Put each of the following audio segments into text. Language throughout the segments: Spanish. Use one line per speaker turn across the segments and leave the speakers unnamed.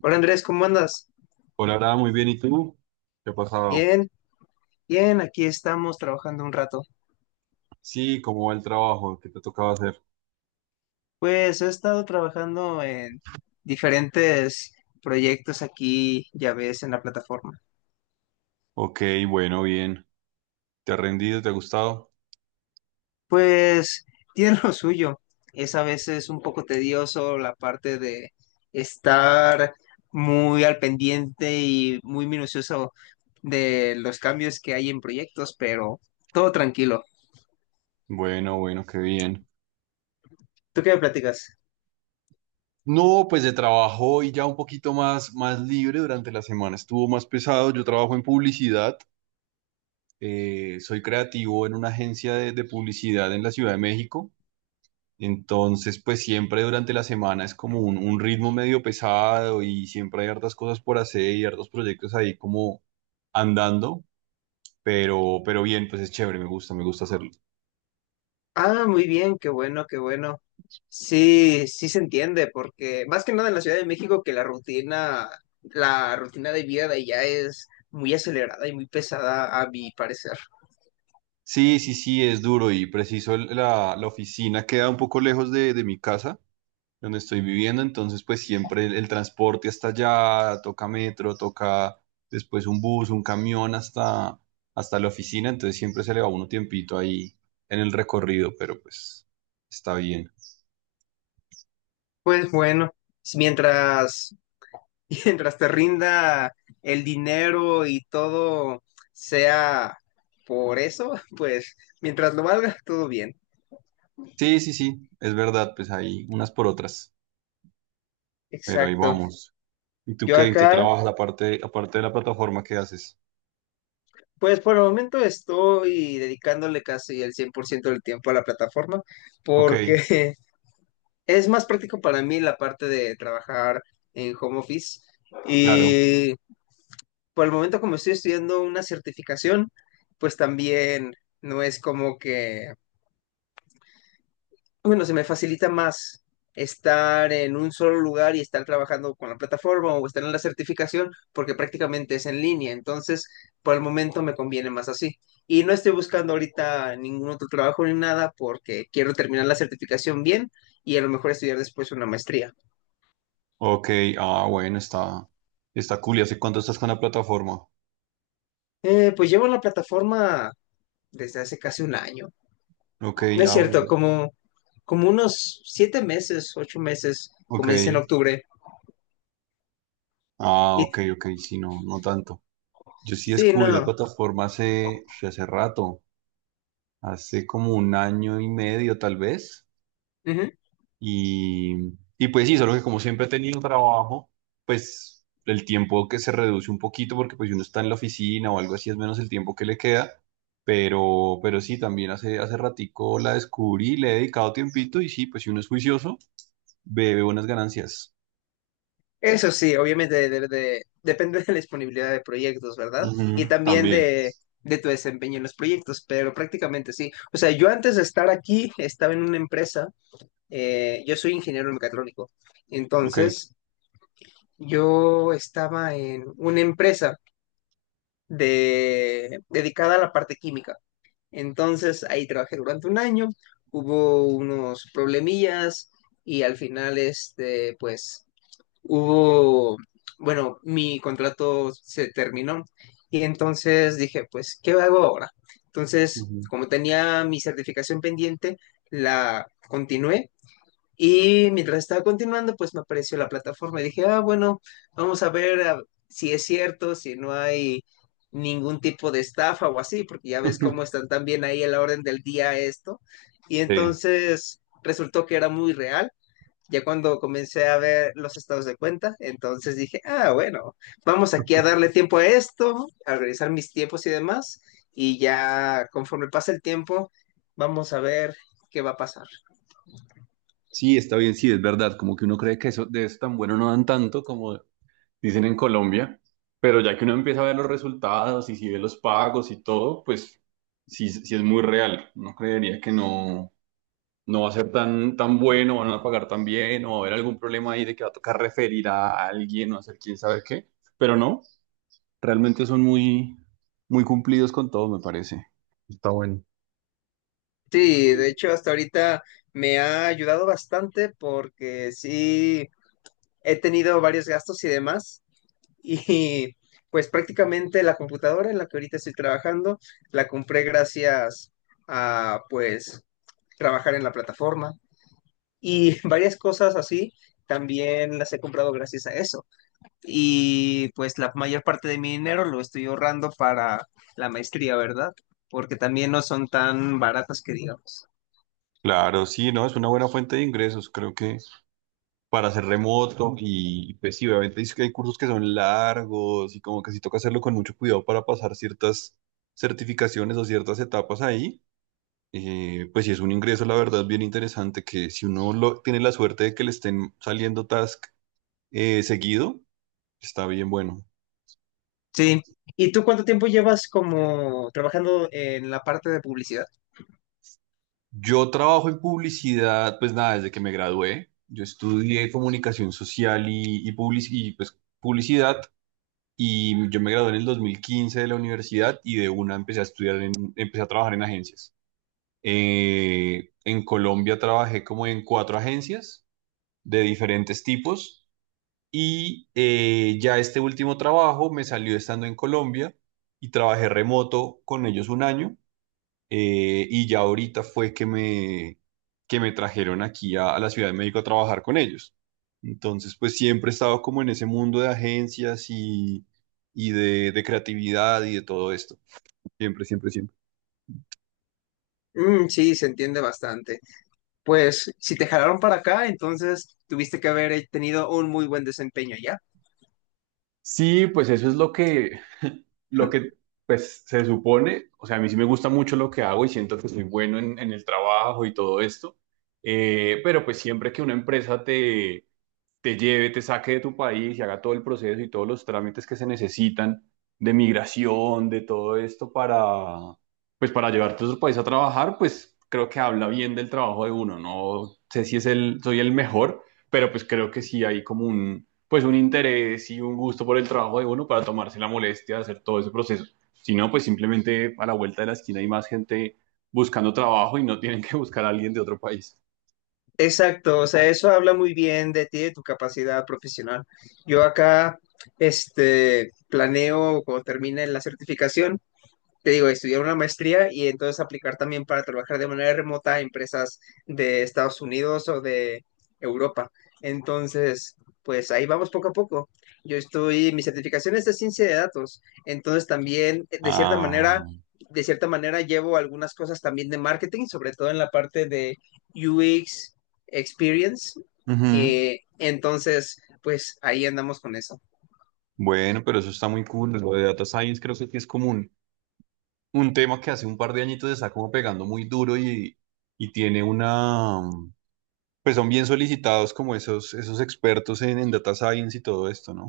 Hola Andrés, ¿cómo andas?
Hola, Ara, muy bien. ¿Y tú? ¿Qué ha pasado?
Bien, bien, aquí estamos trabajando un rato.
Sí, ¿cómo va el trabajo? ¿Qué te tocaba hacer?
Pues he estado trabajando en diferentes proyectos aquí, ya ves, en la plataforma.
Ok, bueno, bien. ¿Te ha rendido? ¿Te ha gustado?
Pues tiene lo suyo. Es a veces un poco tedioso la parte de estar muy al pendiente y muy minucioso de los cambios que hay en proyectos, pero todo tranquilo.
Bueno, bueno, qué bien.
¿Tú qué me platicas?
No, pues de trabajo y ya un poquito más libre durante la semana. Estuvo más pesado. Yo trabajo en publicidad. Soy creativo en una agencia de publicidad en la Ciudad de México. Entonces, pues siempre durante la semana es como un ritmo medio pesado y siempre hay hartas cosas por hacer y hartos proyectos ahí como andando. Pero bien, pues es chévere, me gusta hacerlo.
Ah, muy bien, qué bueno, qué bueno. Sí, sí se entiende, porque más que nada en la Ciudad de México que la rutina de vida de allá es muy acelerada y muy pesada a mi parecer.
Sí, sí, sí, es duro y preciso la oficina queda un poco lejos de mi casa, donde estoy viviendo, entonces pues siempre el transporte hasta allá, toca metro, toca después un bus, un camión hasta la oficina, entonces siempre se le va uno tiempito ahí en el recorrido, pero pues está bien.
Pues bueno, mientras, mientras te rinda el dinero y todo sea por eso, pues mientras lo valga, todo bien.
Sí, sí, sí, es verdad, pues hay unas por otras, pero ahí
Exacto.
vamos. ¿Y tú
Yo
qué, en qué
acá.
trabajas aparte de la plataforma, qué haces?
Pues por el momento estoy dedicándole casi el 100% del tiempo a la plataforma
Ok.
porque es más práctico para mí la parte de trabajar en home office
Claro.
y por el momento como estoy estudiando una certificación, pues también no es como que bueno, se me facilita más estar en un solo lugar y estar trabajando con la plataforma o estar en la certificación porque prácticamente es en línea. Entonces, por el momento me conviene más así. Y no estoy buscando ahorita ningún otro trabajo ni nada porque quiero terminar la certificación bien y a lo mejor estudiar después una maestría.
Ok, ah, bueno, está cool. ¿Y hace cuánto estás con la plataforma?
Pues llevo en la plataforma desde hace casi un año.
Ok,
No es
ah, bueno,
cierto,
ya.
como unos 7 meses, 8 meses,
Ok.
comencé en octubre.
Ah,
Y
ok, ok, sí, no, no tanto. Yo sí
sí,
descubrí la
no.
plataforma hace, sí, hace rato, hace como un año y medio tal vez.
Ujú.
Y, y pues sí, solo que como siempre he tenido trabajo, pues el tiempo que se reduce un poquito porque pues si uno está en la oficina o algo así es menos el tiempo que le queda, pero sí, también hace ratico la descubrí, le he dedicado tiempito y sí, pues si uno es juicioso, ve buenas ganancias.
Eso sí, obviamente depende de la disponibilidad de proyectos, ¿verdad? Y
Ujú,
también
también.
de tu desempeño en los proyectos, pero prácticamente sí. O sea, yo antes de estar aquí estaba en una empresa, yo soy ingeniero mecatrónico,
Ok.
entonces yo estaba en una empresa dedicada a la parte química. Entonces ahí trabajé durante un año, hubo unos problemillas y al final, pues hubo, bueno, mi contrato se terminó y entonces dije, pues, ¿qué hago ahora? Entonces,
Ujú.
como tenía mi certificación pendiente, la continué y mientras estaba continuando, pues me apareció la plataforma y dije, ah, bueno, vamos a ver ah, si es cierto, si no hay ningún tipo de estafa o así, porque ya ves cómo están también ahí a la orden del día esto. Y
Sí,
entonces resultó que era muy real ya cuando comencé a ver los estados de cuenta, entonces dije, ah, bueno, vamos aquí a darle tiempo a esto, a organizar mis tiempos y demás, y ya conforme pasa el tiempo, vamos a ver qué va a pasar.
sí, está bien, sí, es verdad, como que uno cree que eso, de eso tan bueno no dan tanto como, dicen en Colombia, pero ya que uno empieza a ver los resultados y si ve los pagos y todo, pues sí, sí es muy real. Uno creería que no, no va a ser tan bueno, van a pagar tan bien, o va a haber algún problema ahí de que va a tocar referir a alguien o hacer quién sabe qué, pero no, realmente son muy, muy cumplidos con todo, me parece.
Sí, de hecho, hasta ahorita me ha ayudado bastante porque sí he tenido varios gastos y demás, y pues prácticamente la computadora en la que ahorita estoy trabajando, la compré gracias a pues trabajar en la plataforma. Y varias cosas así también las he comprado gracias a eso. Y pues la mayor parte de mi dinero lo estoy ahorrando para la maestría, ¿verdad? Porque también no son tan baratas que digamos.
Claro, sí, no, es una buena fuente de ingresos, creo que para hacer remoto y pues sí, obviamente dice que hay cursos que son largos y como que sí toca hacerlo con mucho cuidado para pasar ciertas certificaciones o ciertas etapas ahí. Pues sí es un ingreso, la verdad, bien interesante que si uno lo, tiene la suerte de que le estén saliendo task seguido, está bien bueno.
Sí. ¿Y tú cuánto tiempo llevas como trabajando en la parte de publicidad?
Yo trabajo en publicidad, pues nada, desde que me gradué. Yo estudié comunicación social y pues, publicidad. Y yo me gradué en el 2015 de la universidad y de una empecé a estudiar, empecé a trabajar en agencias. En Colombia trabajé como en cuatro agencias de diferentes tipos y ya este último trabajo me salió estando en Colombia y trabajé remoto con ellos un año y ya ahorita fue que que me trajeron aquí a la Ciudad de México a trabajar con ellos. Entonces, pues siempre he estado como en ese mundo de agencias y de creatividad y de todo esto. Siempre, siempre, siempre.
Mm, sí, se entiende bastante. Pues si te jalaron para acá, entonces tuviste que haber tenido un muy buen desempeño ya.
Sí, pues eso es lo que, lo que pues, se supone. O sea, a mí sí me gusta mucho lo que hago y siento que soy bueno en el trabajo y todo esto. Pero pues siempre que una empresa te lleve, te saque de tu país y haga todo el proceso y todos los trámites que se necesitan de migración, de todo esto para, pues para llevarte a otro país a trabajar, pues creo que habla bien del trabajo de uno. No sé si soy el mejor, pero pues creo que sí hay como un, pues un interés y un gusto por el trabajo de uno para tomarse la molestia de hacer todo ese proceso. Si no, pues simplemente a la vuelta de la esquina hay más gente buscando trabajo y no tienen que buscar a alguien de otro país.
Exacto, o sea, eso habla muy bien de ti, de tu capacidad profesional. Yo acá, planeo cuando termine la certificación te digo, estudiar una maestría y entonces aplicar también para trabajar de manera remota a empresas de Estados Unidos o de Europa. Entonces, pues ahí vamos poco a poco. Mi certificación es de ciencia de datos, entonces también, de cierta manera,
Ah.
de cierta manera llevo algunas cosas también de marketing, sobre todo en la parte de UX Experience.
Ujú.
Entonces, pues ahí andamos con eso.
Bueno, pero eso está muy cool. Lo de data science creo que sí es como un tema que hace un par de añitos está como pegando muy duro y tiene una. Pues son bien solicitados como esos expertos en data science y todo esto, ¿no?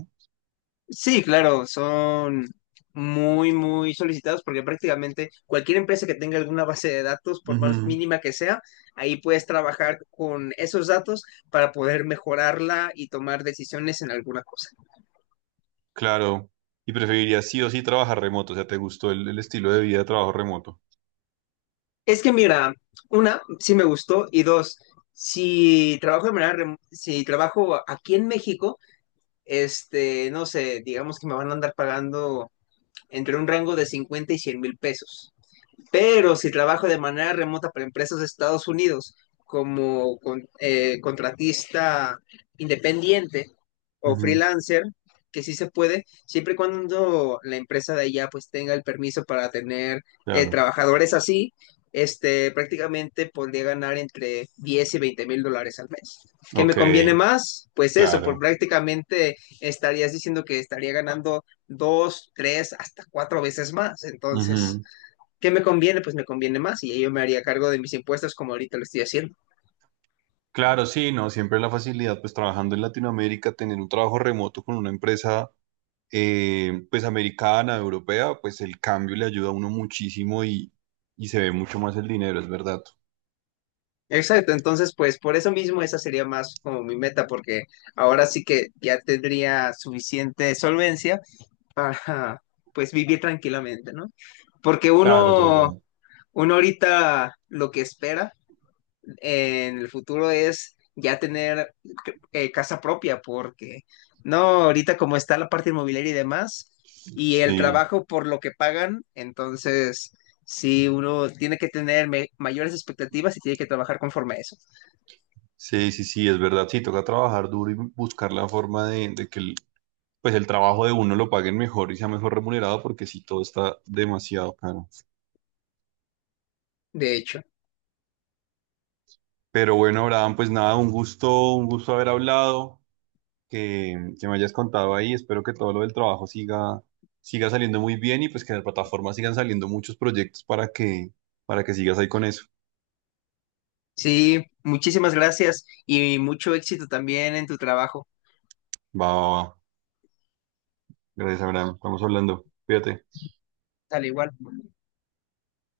Sí, claro, son muy, muy solicitados porque prácticamente cualquier empresa que tenga alguna base de datos, por más
Ujú,
mínima que sea, ahí puedes trabajar con esos datos para poder mejorarla y tomar decisiones en alguna cosa.
claro. Y preferirías sí o sí trabajar remoto. O sea, ¿te gustó el estilo de vida de trabajo remoto?
Es que mira, una, sí me gustó y dos, si trabajo de manera rem- si trabajo aquí en México, no sé, digamos que me van a andar pagando entre un rango de 50,000 y 100,000 pesos. Pero si trabajo de manera remota para empresas de Estados Unidos como con, contratista independiente o
Ujú,
freelancer, que sí se puede, siempre y cuando la empresa de allá pues tenga el permiso para tener
claro.
trabajadores así, prácticamente podría ganar entre 10,000 y 20,000 dólares al mes. ¿Qué
Ok,
me conviene más? Pues eso, por
claro.
prácticamente estarías diciendo que estaría ganando dos, tres, hasta cuatro veces más. Entonces,
Ujú.
¿qué me conviene? Pues me conviene más y yo me haría cargo de mis impuestos como ahorita lo estoy haciendo.
Claro, sí, no, siempre la facilidad, pues trabajando en Latinoamérica, tener un trabajo remoto con una empresa pues americana, europea, pues el cambio le ayuda a uno muchísimo y se ve mucho más el dinero, es verdad.
Exacto, entonces pues por eso mismo esa sería más como mi meta, porque ahora sí que ya tendría suficiente solvencia para pues vivir tranquilamente, ¿no? Porque
Claro, es la
uno,
idea.
uno ahorita lo que espera en el futuro es ya tener casa propia, porque no, ahorita como está la parte inmobiliaria y demás, y el
Sí,
trabajo por lo que pagan, entonces sí, uno tiene que tener mayores expectativas y tiene que trabajar conforme a eso,
sí, sí, sí, es verdad. Sí, toca trabajar duro y buscar la forma de que el, pues el trabajo de uno lo paguen mejor y sea mejor remunerado, porque sí, todo está demasiado caro.
de hecho.
Pero bueno, Abraham, pues nada, un gusto haber hablado. Que me hayas contado ahí. Espero que todo lo del trabajo siga saliendo muy bien y pues que en la plataforma sigan saliendo muchos proyectos para que sigas ahí con eso.
Sí, muchísimas gracias y mucho éxito también en tu trabajo,
Va, va, va. Gracias, Abraham. Estamos hablando. Cuídate.
al igual.